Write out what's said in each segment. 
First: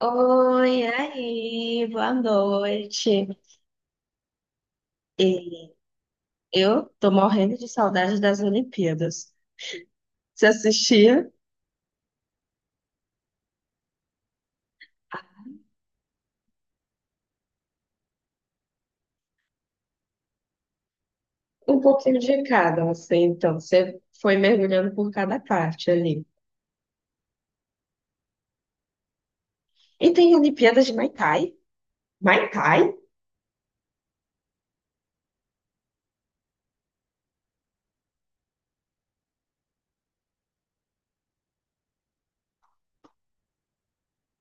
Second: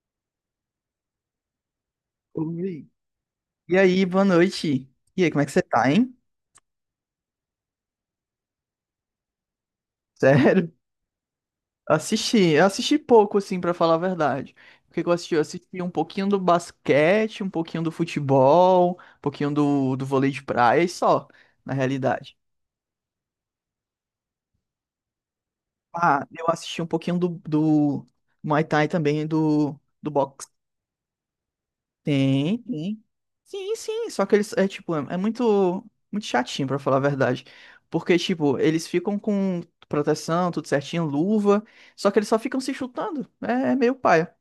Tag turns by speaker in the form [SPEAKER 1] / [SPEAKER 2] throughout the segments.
[SPEAKER 1] Oi, aí, boa
[SPEAKER 2] Oi.
[SPEAKER 1] noite.
[SPEAKER 2] E aí, boa noite. E aí, como é que você
[SPEAKER 1] E
[SPEAKER 2] tá, hein?
[SPEAKER 1] eu tô morrendo de saudade das Olimpíadas. Você
[SPEAKER 2] Sério?
[SPEAKER 1] assistia
[SPEAKER 2] Assisti, eu assisti pouco, assim, pra falar a verdade. O que que eu assisti? Eu assisti um pouquinho do basquete, um pouquinho do futebol, um pouquinho do vôlei de praia e só, na
[SPEAKER 1] um pouquinho
[SPEAKER 2] realidade.
[SPEAKER 1] de cada, assim, então você foi mergulhando por cada parte ali.
[SPEAKER 2] Ah, eu assisti um pouquinho do Muay Thai também, do,
[SPEAKER 1] E
[SPEAKER 2] do
[SPEAKER 1] tem
[SPEAKER 2] boxe.
[SPEAKER 1] Olimpíadas de Muay Thai. Muay
[SPEAKER 2] Tem,
[SPEAKER 1] Thai?
[SPEAKER 2] tem. Sim, sim, só que eles é tipo muito muito chatinho pra falar a verdade, porque tipo, eles ficam com proteção, tudo certinho, luva, só que eles só ficam se chutando. É meio paia.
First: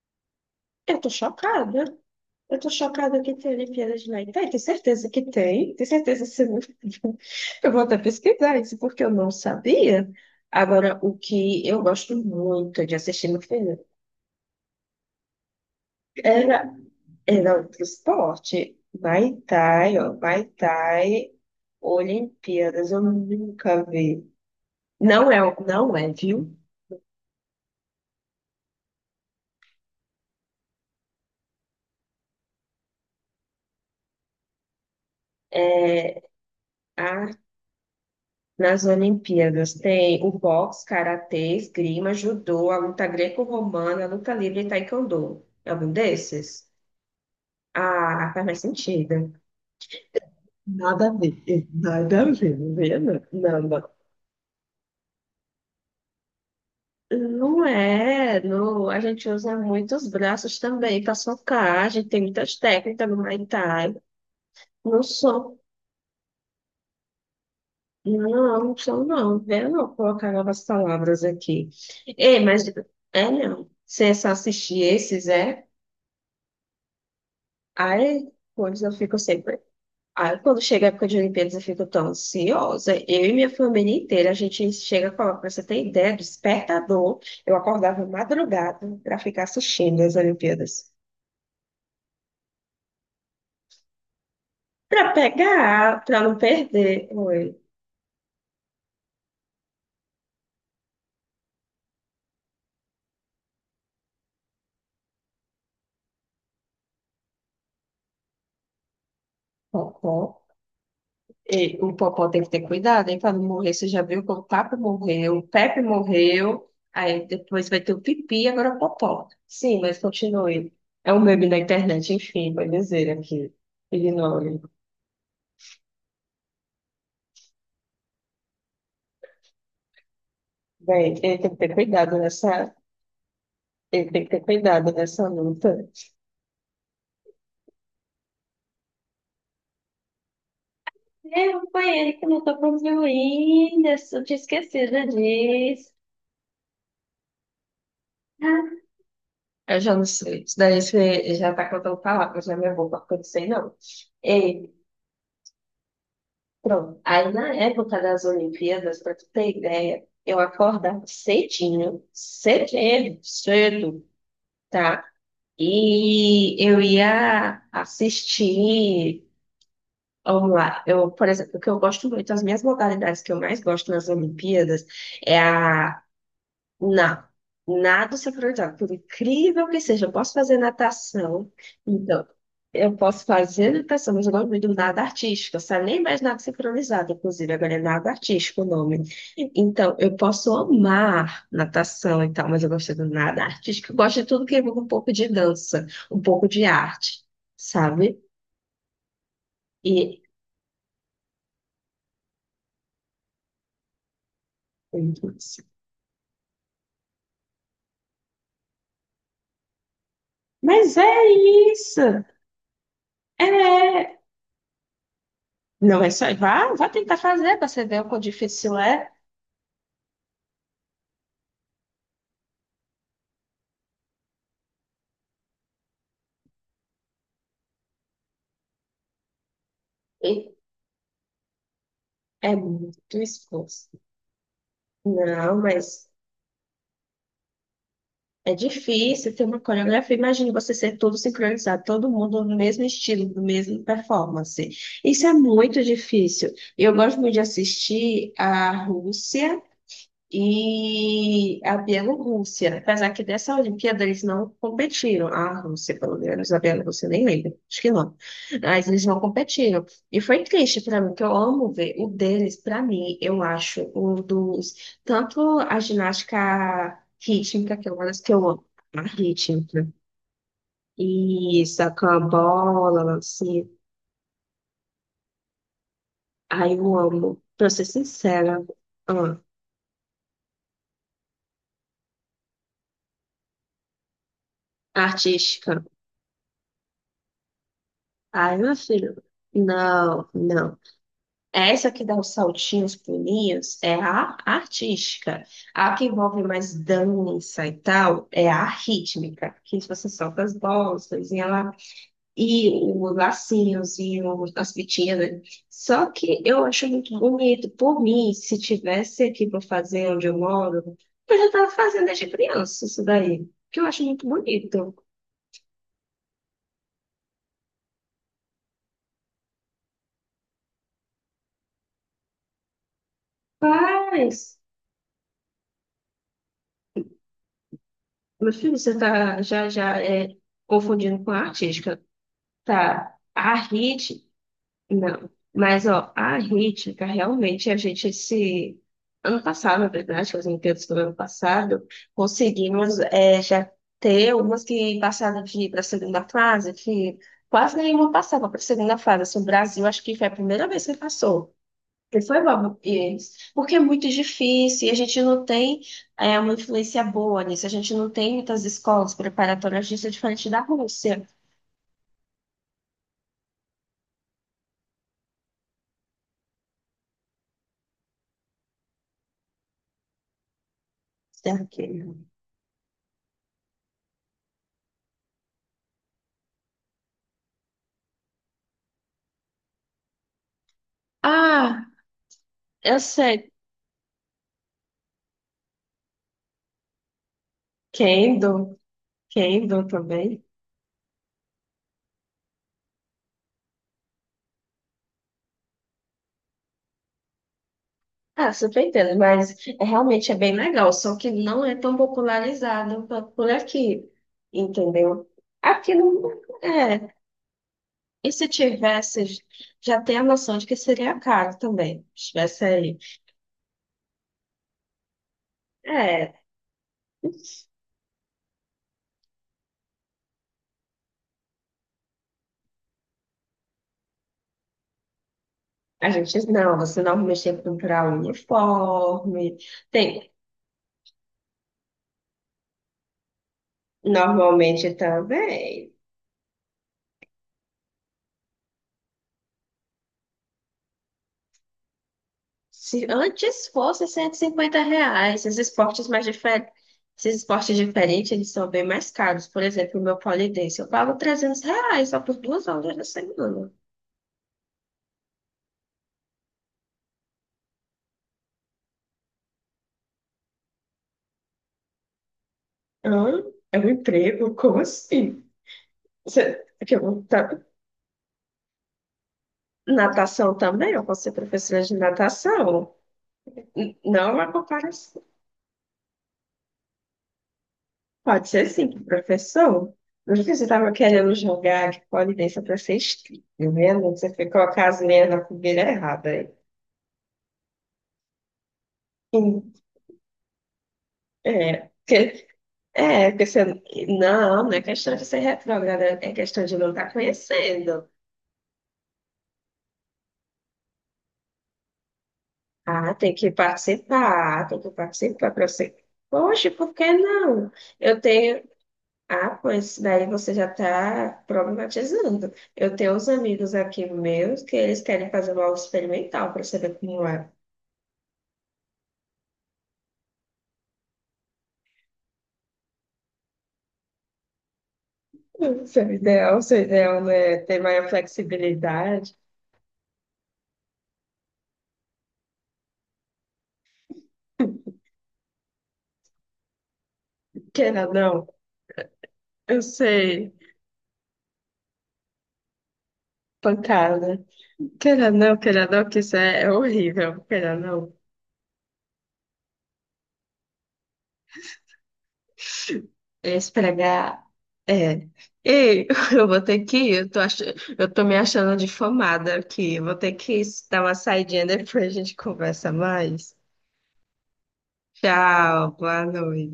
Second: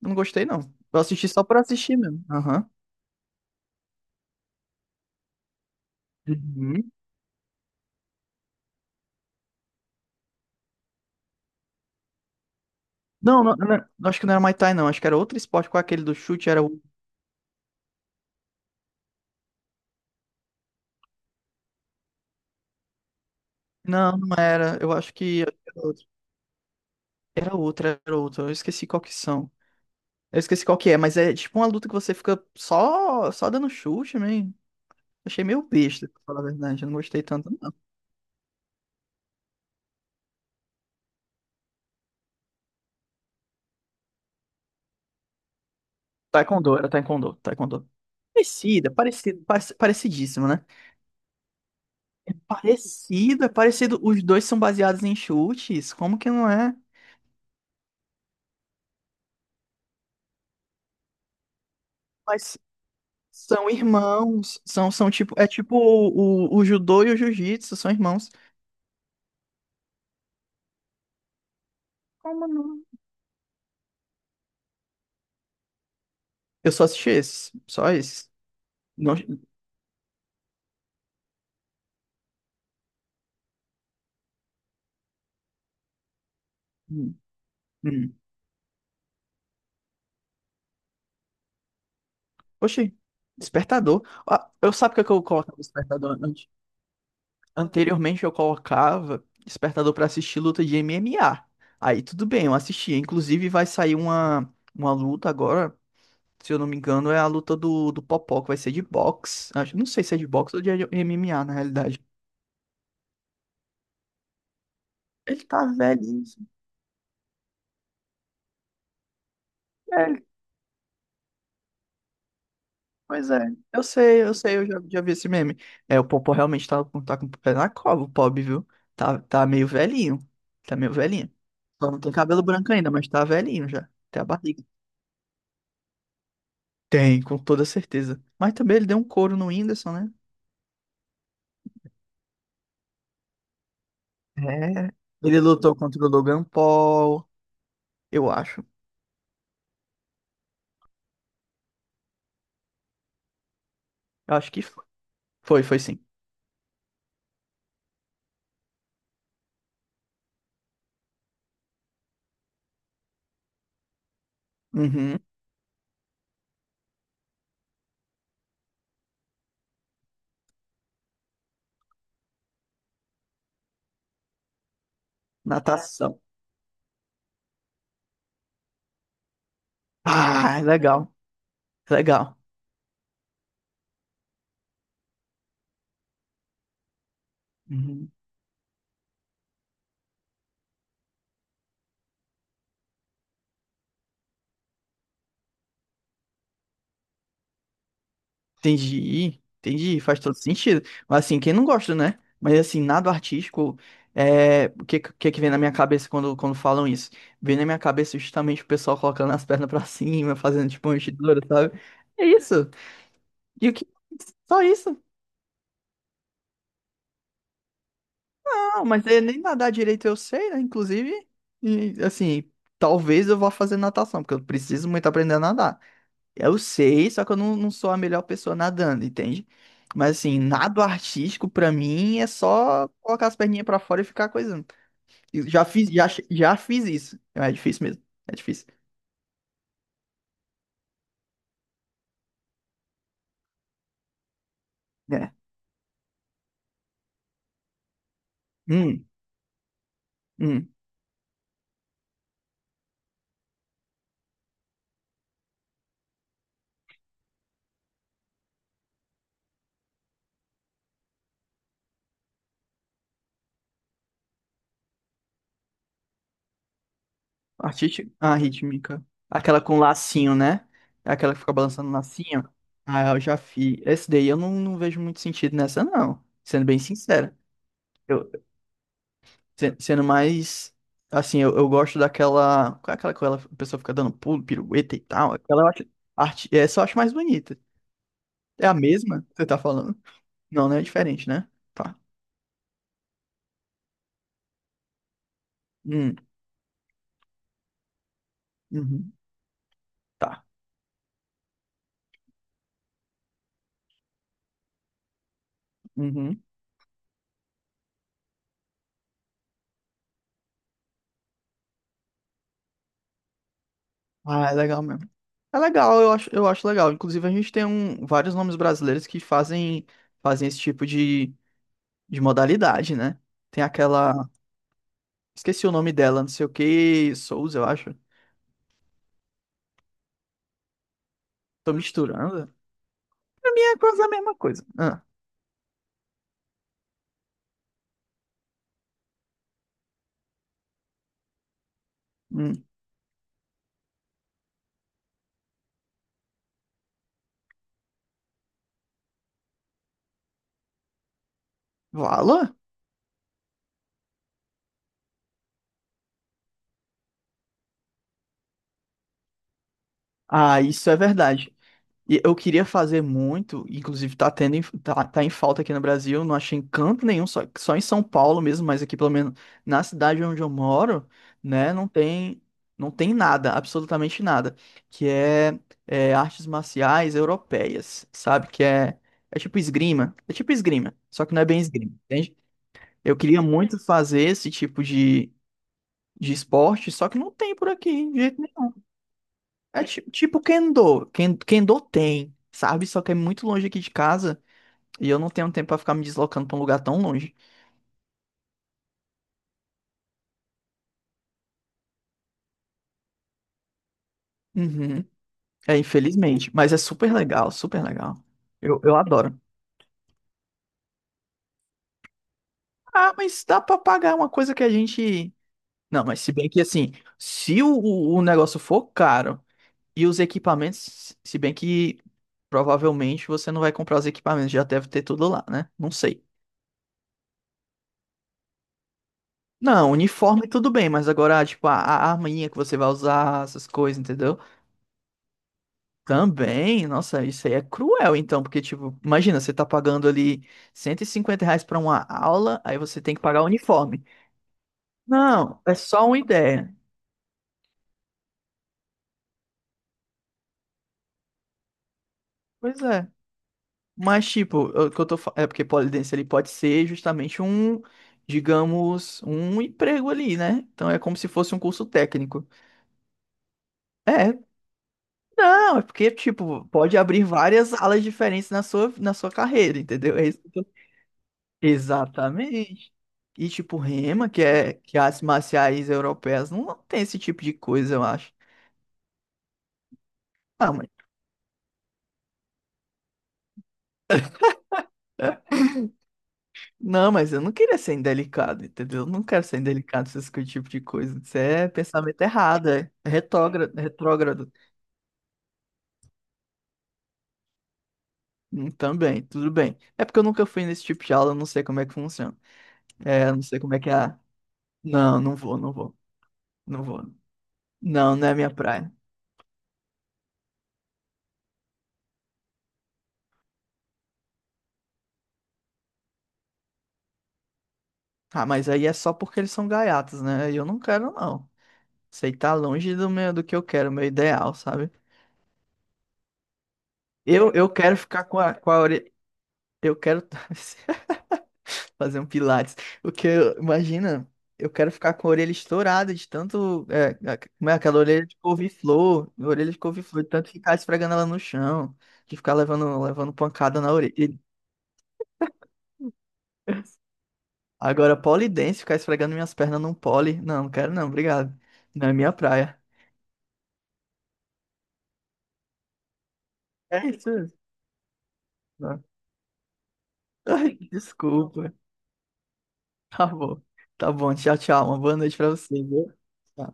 [SPEAKER 2] Não gostei não.
[SPEAKER 1] Eu
[SPEAKER 2] Eu
[SPEAKER 1] tô
[SPEAKER 2] assisti só pra assistir
[SPEAKER 1] chocada.
[SPEAKER 2] mesmo.
[SPEAKER 1] Eu
[SPEAKER 2] Aham.
[SPEAKER 1] tô chocada que tem Olimpíadas de Muay Thai. Tenho certeza que tem. Tenho certeza que você não...
[SPEAKER 2] Uhum.
[SPEAKER 1] Eu vou até pesquisar isso porque eu não sabia. Agora, o que eu gosto muito de assistir no
[SPEAKER 2] Não, não, não,
[SPEAKER 1] filme.
[SPEAKER 2] não, acho que não era Muay Thai não, acho que era outro esporte com aquele do chute, era o.
[SPEAKER 1] É, não, pro esporte. Muay Thai, ó. Muay Thai, Olimpíadas, eu nunca
[SPEAKER 2] Não,
[SPEAKER 1] vi.
[SPEAKER 2] não era. Eu acho
[SPEAKER 1] Não
[SPEAKER 2] que
[SPEAKER 1] é,
[SPEAKER 2] era
[SPEAKER 1] não
[SPEAKER 2] outro.
[SPEAKER 1] é, viu?
[SPEAKER 2] Era outro, era outro. Eu esqueci qual que são. Eu esqueci qual que é, mas é tipo uma luta que você fica só dando chute, man. Achei meio besta, pra falar a verdade. Eu não gostei
[SPEAKER 1] Ah,
[SPEAKER 2] tanto, não.
[SPEAKER 1] nas Olimpíadas tem o boxe, karatê, esgrima, judô, a luta greco-romana, a luta livre e taekwondo. É algum desses?
[SPEAKER 2] Taekwondo, era Taekwondo, Taekwondo.
[SPEAKER 1] Ah, faz mais
[SPEAKER 2] Parecida,
[SPEAKER 1] sentido.
[SPEAKER 2] parecido, parecidíssimo, né?
[SPEAKER 1] Nada a ver, nada a
[SPEAKER 2] É
[SPEAKER 1] ver, não, vê, não,
[SPEAKER 2] parecido, é
[SPEAKER 1] não, não.
[SPEAKER 2] parecido. Os dois são baseados em chutes. Como que não é?
[SPEAKER 1] Não é, não, a gente usa muitos braços também para socar, a gente tem muitas
[SPEAKER 2] Mas
[SPEAKER 1] técnicas no Muay
[SPEAKER 2] são
[SPEAKER 1] Thai.
[SPEAKER 2] irmãos. São,
[SPEAKER 1] Não
[SPEAKER 2] são tipo. É
[SPEAKER 1] sou,
[SPEAKER 2] tipo o judô e o jiu-jitsu, são irmãos.
[SPEAKER 1] não sou não, eu não colocar novas palavras aqui. Ei,
[SPEAKER 2] Como
[SPEAKER 1] mas,
[SPEAKER 2] não?
[SPEAKER 1] é não, se é só assistir esses, é,
[SPEAKER 2] Eu só assisti esses. Só
[SPEAKER 1] aí,
[SPEAKER 2] esses.
[SPEAKER 1] pois eu
[SPEAKER 2] Não...
[SPEAKER 1] fico sempre, aí quando chega a época de Olimpíadas eu fico tão ansiosa, eu e minha família inteira, a gente chega a colocar, pra você ter ideia, despertador,
[SPEAKER 2] Hum.
[SPEAKER 1] eu acordava
[SPEAKER 2] Hum.
[SPEAKER 1] madrugada para ficar assistindo as Olimpíadas.
[SPEAKER 2] Oxi. Despertador. Ah, eu sabe o que é
[SPEAKER 1] Pra
[SPEAKER 2] que eu coloco no
[SPEAKER 1] pegar,
[SPEAKER 2] despertador
[SPEAKER 1] pra não
[SPEAKER 2] antes?
[SPEAKER 1] perder. Oi.
[SPEAKER 2] Anteriormente eu colocava despertador pra assistir luta de MMA. Aí tudo bem, eu assistia. Inclusive vai sair uma luta agora, se eu não me engano, é a luta do Popó, que vai ser de boxe. Acho, não sei
[SPEAKER 1] Popó.
[SPEAKER 2] se é de boxe ou de MMA na
[SPEAKER 1] E o
[SPEAKER 2] realidade.
[SPEAKER 1] Popó tem que ter cuidado, hein, pra não morrer. Você já viu que o Papo morreu,
[SPEAKER 2] Ele
[SPEAKER 1] o
[SPEAKER 2] tá
[SPEAKER 1] Pepe
[SPEAKER 2] velhinho assim.
[SPEAKER 1] morreu, aí depois vai ter o Pipi, agora o Popó. Sim, mas
[SPEAKER 2] É,
[SPEAKER 1] continue. É um meme da internet, enfim, vai dizer
[SPEAKER 2] pois é.
[SPEAKER 1] aqui.
[SPEAKER 2] Eu sei, eu sei,
[SPEAKER 1] Ignore.
[SPEAKER 2] eu já, já vi esse meme. É, o Popó realmente tá, tá com o pé na cova, o pobre, viu? Tá, tá meio velhinho. Tá meio
[SPEAKER 1] Bem,
[SPEAKER 2] velhinho.
[SPEAKER 1] ele tem que ter
[SPEAKER 2] Só não tem
[SPEAKER 1] cuidado
[SPEAKER 2] cabelo
[SPEAKER 1] nessa.
[SPEAKER 2] branco ainda, mas tá velhinho já.
[SPEAKER 1] Ele
[SPEAKER 2] Até
[SPEAKER 1] tem
[SPEAKER 2] a
[SPEAKER 1] que ter
[SPEAKER 2] barriga.
[SPEAKER 1] cuidado nessa luta.
[SPEAKER 2] Tem, com toda certeza. Mas também ele deu um couro no Whindersson, né?
[SPEAKER 1] É, foi ele que lutou contra o Whindersson, tinha
[SPEAKER 2] É,
[SPEAKER 1] esquecido
[SPEAKER 2] ele lutou
[SPEAKER 1] disso.
[SPEAKER 2] contra o Logan Paul, eu acho.
[SPEAKER 1] Ah, eu já não sei. Isso daí você já tá contando palavras na minha boca, porque eu não sei não.
[SPEAKER 2] Eu acho que
[SPEAKER 1] E,
[SPEAKER 2] foi, foi sim.
[SPEAKER 1] pronto. Aí na época das Olimpíadas, pra tu ter ideia, eu acordava cedinho, cedinho, cedo, tá?
[SPEAKER 2] Uhum.
[SPEAKER 1] E eu ia assistir. Vamos lá, eu, por exemplo, o que eu gosto muito, as minhas modalidades que eu mais gosto nas Olimpíadas é a...
[SPEAKER 2] Natação.
[SPEAKER 1] Não, nado sincronizado, por incrível que seja, eu posso fazer
[SPEAKER 2] Ah, legal,
[SPEAKER 1] natação, então,
[SPEAKER 2] legal.
[SPEAKER 1] eu posso fazer natação, mas o nome do nado artístico, sabe? Nem mais nado sincronizado, inclusive, agora é nado
[SPEAKER 2] Uhum.
[SPEAKER 1] artístico o nome. Então, eu posso amar natação e tal, mas eu gosto do nado artístico, eu gosto de tudo que envolve um pouco de dança, um pouco de arte, sabe?
[SPEAKER 2] Entendi, entendi, faz
[SPEAKER 1] E.
[SPEAKER 2] todo sentido. Mas assim, quem não gosta, né? Mas assim, nada artístico, é... o que, que vem na minha cabeça quando, quando falam isso? Vem na minha cabeça justamente o pessoal colocando as pernas pra cima, fazendo tipo uma
[SPEAKER 1] Mas é
[SPEAKER 2] enchidura, sabe?
[SPEAKER 1] isso!
[SPEAKER 2] É isso. E o que?
[SPEAKER 1] É.
[SPEAKER 2] Só isso.
[SPEAKER 1] Não é só. Vá, vá tentar fazer para você ver o quão difícil
[SPEAKER 2] Não, mas
[SPEAKER 1] é.
[SPEAKER 2] nem nadar direito eu sei, né? Inclusive, e, assim, talvez eu vá fazer natação, porque eu preciso muito aprender a nadar. Eu sei, só que eu não, não sou a melhor pessoa nadando, entende? Mas assim, nado artístico pra mim é
[SPEAKER 1] É
[SPEAKER 2] só
[SPEAKER 1] muito
[SPEAKER 2] colocar as perninhas pra
[SPEAKER 1] esforço.
[SPEAKER 2] fora e ficar coisando. E
[SPEAKER 1] Não,
[SPEAKER 2] já fiz, já,
[SPEAKER 1] mas
[SPEAKER 2] já fiz isso. É difícil mesmo. É
[SPEAKER 1] é
[SPEAKER 2] difícil.
[SPEAKER 1] difícil ter uma coreografia. Imagine você ser todo sincronizado, todo mundo no mesmo estilo, no mesmo performance. Isso é
[SPEAKER 2] É.
[SPEAKER 1] muito difícil. Eu gosto muito de assistir a
[SPEAKER 2] Hum,
[SPEAKER 1] Rússia
[SPEAKER 2] hum.
[SPEAKER 1] e a Bielorrússia, apesar que dessa Olimpíada eles não competiram, a Rússia, pelo menos, a Bielorrússia nem lembra? Acho que não, mas eles não competiram, e foi triste para mim, que eu amo ver o deles, para mim, eu acho, um dos, tanto a ginástica rítmica, que é
[SPEAKER 2] Artista...
[SPEAKER 1] uma das que
[SPEAKER 2] Ah,
[SPEAKER 1] eu amo, a
[SPEAKER 2] rítmica. Aquela com
[SPEAKER 1] rítmica,
[SPEAKER 2] lacinho, né? Aquela que fica
[SPEAKER 1] e
[SPEAKER 2] balançando
[SPEAKER 1] sacar a
[SPEAKER 2] lacinho.
[SPEAKER 1] bola,
[SPEAKER 2] Ah, eu já
[SPEAKER 1] lance,
[SPEAKER 2] fiz. Esse daí eu não, não vejo muito sentido nessa, não. Sendo
[SPEAKER 1] ai
[SPEAKER 2] bem
[SPEAKER 1] eu
[SPEAKER 2] sincero.
[SPEAKER 1] amo, pra ser
[SPEAKER 2] Eu,
[SPEAKER 1] sincera, ah,
[SPEAKER 2] sendo mais. Assim, eu gosto daquela. Qual é aquela que ela, a pessoa fica dando pulo, pirueta e tal? Aquela eu
[SPEAKER 1] artística,
[SPEAKER 2] acho. Arte, essa eu acho mais bonita.
[SPEAKER 1] ai
[SPEAKER 2] É a
[SPEAKER 1] meu filho,
[SPEAKER 2] mesma que você tá falando?
[SPEAKER 1] não,
[SPEAKER 2] Não, não
[SPEAKER 1] não.
[SPEAKER 2] é diferente, né?
[SPEAKER 1] Essa
[SPEAKER 2] Tá.
[SPEAKER 1] que dá os saltinhos, pulinhos, é a artística. A que
[SPEAKER 2] Hum,
[SPEAKER 1] envolve mais dança e tal, é a
[SPEAKER 2] uhum,
[SPEAKER 1] rítmica, que você solta
[SPEAKER 2] tá.
[SPEAKER 1] as bolsas e ela e os lacinhos e as fitinhas. Né? Só que
[SPEAKER 2] Uhum.
[SPEAKER 1] eu acho muito bonito. Por mim, se tivesse aqui para fazer onde eu moro, eu já estava fazendo desde criança isso daí, que eu acho muito
[SPEAKER 2] Ah, é legal
[SPEAKER 1] bonito.
[SPEAKER 2] mesmo. É legal, eu acho legal. Inclusive, a gente tem um, vários nomes brasileiros que fazem, fazem esse tipo de modalidade, né? Tem aquela.
[SPEAKER 1] Mas,
[SPEAKER 2] Esqueci o nome dela, não sei o que, Souza, eu acho.
[SPEAKER 1] meu filho, você tá já já é, confundindo com a
[SPEAKER 2] Tô
[SPEAKER 1] artística.
[SPEAKER 2] misturando.
[SPEAKER 1] Tá.
[SPEAKER 2] Pra
[SPEAKER 1] A
[SPEAKER 2] mim é quase a
[SPEAKER 1] rit...
[SPEAKER 2] mesma coisa. Ah,
[SPEAKER 1] Não, mas ó, a rítmica realmente a gente esse ano passado, na verdade, fazendo todos do ano passado,
[SPEAKER 2] hum.
[SPEAKER 1] conseguimos é, já ter umas que passaram de para a segunda fase, que quase nenhuma passava para a segunda fase. Assim, o Brasil acho que foi a primeira vez que passou. E foi
[SPEAKER 2] Valor?
[SPEAKER 1] bom, eles, porque é muito difícil e a gente não tem é, uma influência boa nisso. A gente não tem muitas escolas preparatórias disso, diferente da
[SPEAKER 2] Ah, isso é
[SPEAKER 1] Rússia.
[SPEAKER 2] verdade. E eu queria fazer muito, inclusive tá tendo, tá, tá em falta aqui no Brasil, não achei em canto nenhum, só, só em São Paulo mesmo, mas aqui pelo menos na cidade onde eu moro,
[SPEAKER 1] Será
[SPEAKER 2] né, não
[SPEAKER 1] que-
[SPEAKER 2] tem, não tem nada, absolutamente nada, que é, é artes marciais europeias, sabe? Que é, é tipo esgrima, só que não é bem
[SPEAKER 1] Ah,
[SPEAKER 2] esgrima, entende?
[SPEAKER 1] eu
[SPEAKER 2] Eu queria
[SPEAKER 1] sei.
[SPEAKER 2] muito fazer esse tipo de esporte, só que não tem por aqui, de jeito nenhum.
[SPEAKER 1] Kendo.
[SPEAKER 2] É
[SPEAKER 1] Kendall
[SPEAKER 2] tipo
[SPEAKER 1] também.
[SPEAKER 2] Kendo. Kendo tem, sabe? Só que é muito longe aqui de casa e eu não tenho tempo pra ficar me deslocando pra um lugar tão longe.
[SPEAKER 1] Ah, super entendo, mas realmente é bem legal, só que não é tão popularizado por aqui,
[SPEAKER 2] Uhum.
[SPEAKER 1] entendeu?
[SPEAKER 2] É,
[SPEAKER 1] Aqui não
[SPEAKER 2] infelizmente. Mas é super
[SPEAKER 1] é.
[SPEAKER 2] legal, super legal.
[SPEAKER 1] E se
[SPEAKER 2] Eu adoro.
[SPEAKER 1] tivesse, já tem a noção de que seria caro também, se tivesse aí.
[SPEAKER 2] Ah, mas dá pra pagar uma coisa que a gente. Não, mas se
[SPEAKER 1] É,
[SPEAKER 2] bem que assim, se o, o negócio for caro e os equipamentos, se bem que provavelmente você não vai comprar os equipamentos, já deve ter tudo lá, né? Não
[SPEAKER 1] a
[SPEAKER 2] sei.
[SPEAKER 1] gente não, você normalmente tem que comprar um uniforme,
[SPEAKER 2] Não,
[SPEAKER 1] tem,
[SPEAKER 2] uniforme tudo bem, mas agora, tipo, a arminha que você vai usar, essas coisas, entendeu?
[SPEAKER 1] normalmente também.
[SPEAKER 2] Também, nossa, isso aí é cruel, então, porque, tipo, imagina, você tá pagando ali R$ 150 pra uma aula, aí você
[SPEAKER 1] Se
[SPEAKER 2] tem que pagar o
[SPEAKER 1] antes
[SPEAKER 2] uniforme.
[SPEAKER 1] fosse R$ 150, esses
[SPEAKER 2] Não, é só
[SPEAKER 1] esportes
[SPEAKER 2] uma
[SPEAKER 1] mais diferentes,
[SPEAKER 2] ideia.
[SPEAKER 1] esses esportes diferentes, eles são bem mais caros. Por exemplo, o meu pole dance, eu pago R$ 300 só por duas
[SPEAKER 2] Pois
[SPEAKER 1] aulas na
[SPEAKER 2] é.
[SPEAKER 1] semana.
[SPEAKER 2] Mas, tipo, o que eu tô falando é porque polidense ele pode ser justamente um, digamos, um emprego ali, né? Então é como se fosse um curso técnico.
[SPEAKER 1] Hã? É um
[SPEAKER 2] É,
[SPEAKER 1] emprego? Como assim?
[SPEAKER 2] não, é porque,
[SPEAKER 1] Você,
[SPEAKER 2] tipo,
[SPEAKER 1] que
[SPEAKER 2] pode abrir várias alas diferentes na sua carreira, entendeu? É isso.
[SPEAKER 1] natação também, eu vou ser professora de natação.
[SPEAKER 2] Exatamente. E tipo,
[SPEAKER 1] Não
[SPEAKER 2] Rema,
[SPEAKER 1] é
[SPEAKER 2] que
[SPEAKER 1] uma
[SPEAKER 2] é que
[SPEAKER 1] comparação.
[SPEAKER 2] as marciais europeias não, não tem esse tipo de coisa, eu acho.
[SPEAKER 1] Pode ser sim, professor. Não sei se você
[SPEAKER 2] Ah, mas
[SPEAKER 1] estava querendo jogar de pole dance para ser inscrito, tá vendo? Você foi colocar as meias na
[SPEAKER 2] é.
[SPEAKER 1] fogueira errada aí.
[SPEAKER 2] Não, mas eu não queria ser indelicado, entendeu? Eu não quero ser indelicado com esse tipo de coisa. Isso é
[SPEAKER 1] É,
[SPEAKER 2] pensamento
[SPEAKER 1] porque,
[SPEAKER 2] errado, é
[SPEAKER 1] é, porque você,
[SPEAKER 2] retrógrado, retrógrado.
[SPEAKER 1] não, não é questão de ser retrógrada, é questão de não estar conhecendo.
[SPEAKER 2] Também, tudo bem. É porque eu nunca fui nesse tipo de aula, eu não sei como é que funciona.
[SPEAKER 1] Ah,
[SPEAKER 2] É, eu não sei como é que é.
[SPEAKER 1] tem que
[SPEAKER 2] Não, não
[SPEAKER 1] participar
[SPEAKER 2] vou,
[SPEAKER 1] para
[SPEAKER 2] não
[SPEAKER 1] você.
[SPEAKER 2] vou,
[SPEAKER 1] Poxa,
[SPEAKER 2] não
[SPEAKER 1] por
[SPEAKER 2] vou.
[SPEAKER 1] que não?
[SPEAKER 2] Não,
[SPEAKER 1] Eu
[SPEAKER 2] não é minha
[SPEAKER 1] tenho.
[SPEAKER 2] praia.
[SPEAKER 1] Ah, pois daí você já está problematizando. Eu tenho uns amigos aqui meus que eles querem fazer uma aula experimental para saber como é.
[SPEAKER 2] Ah, mas aí é só porque eles são gaiatas, né? Eu não quero, não. Isso aí tá longe do meu, do que eu quero, meu ideal, sabe?
[SPEAKER 1] Seu ideal, né?
[SPEAKER 2] Eu
[SPEAKER 1] Ter
[SPEAKER 2] quero
[SPEAKER 1] maior
[SPEAKER 2] ficar com a orelha.
[SPEAKER 1] flexibilidade.
[SPEAKER 2] Eu quero fazer um pilates. O que eu, imagina, eu quero ficar com a orelha estourada de tanto. É, como é aquela
[SPEAKER 1] Queira ou
[SPEAKER 2] orelha
[SPEAKER 1] não,
[SPEAKER 2] de couve-flor? Orelha de
[SPEAKER 1] eu
[SPEAKER 2] couve-flor, de tanto
[SPEAKER 1] sei,
[SPEAKER 2] ficar esfregando ela no chão, de ficar levando, levando pancada na orelha.
[SPEAKER 1] pancada. Queira não, que isso é, é horrível. Queira não,
[SPEAKER 2] Agora, polidense, ficar esfregando minhas pernas num pole. Não, não quero não, obrigado. Não é minha praia.
[SPEAKER 1] esfregar. É. Ei, eu vou ter que
[SPEAKER 2] É
[SPEAKER 1] ir. Eu tô,
[SPEAKER 2] isso.
[SPEAKER 1] ach... eu tô me achando
[SPEAKER 2] Não.
[SPEAKER 1] difamada aqui. Eu vou ter que
[SPEAKER 2] Ai,
[SPEAKER 1] dar uma saidinha
[SPEAKER 2] desculpa.
[SPEAKER 1] depois a gente conversa
[SPEAKER 2] Tá
[SPEAKER 1] mais.
[SPEAKER 2] bom. Tá bom. Tchau, tchau. Uma boa noite pra você,
[SPEAKER 1] Tchau,
[SPEAKER 2] viu?
[SPEAKER 1] boa
[SPEAKER 2] Tchau.
[SPEAKER 1] noite.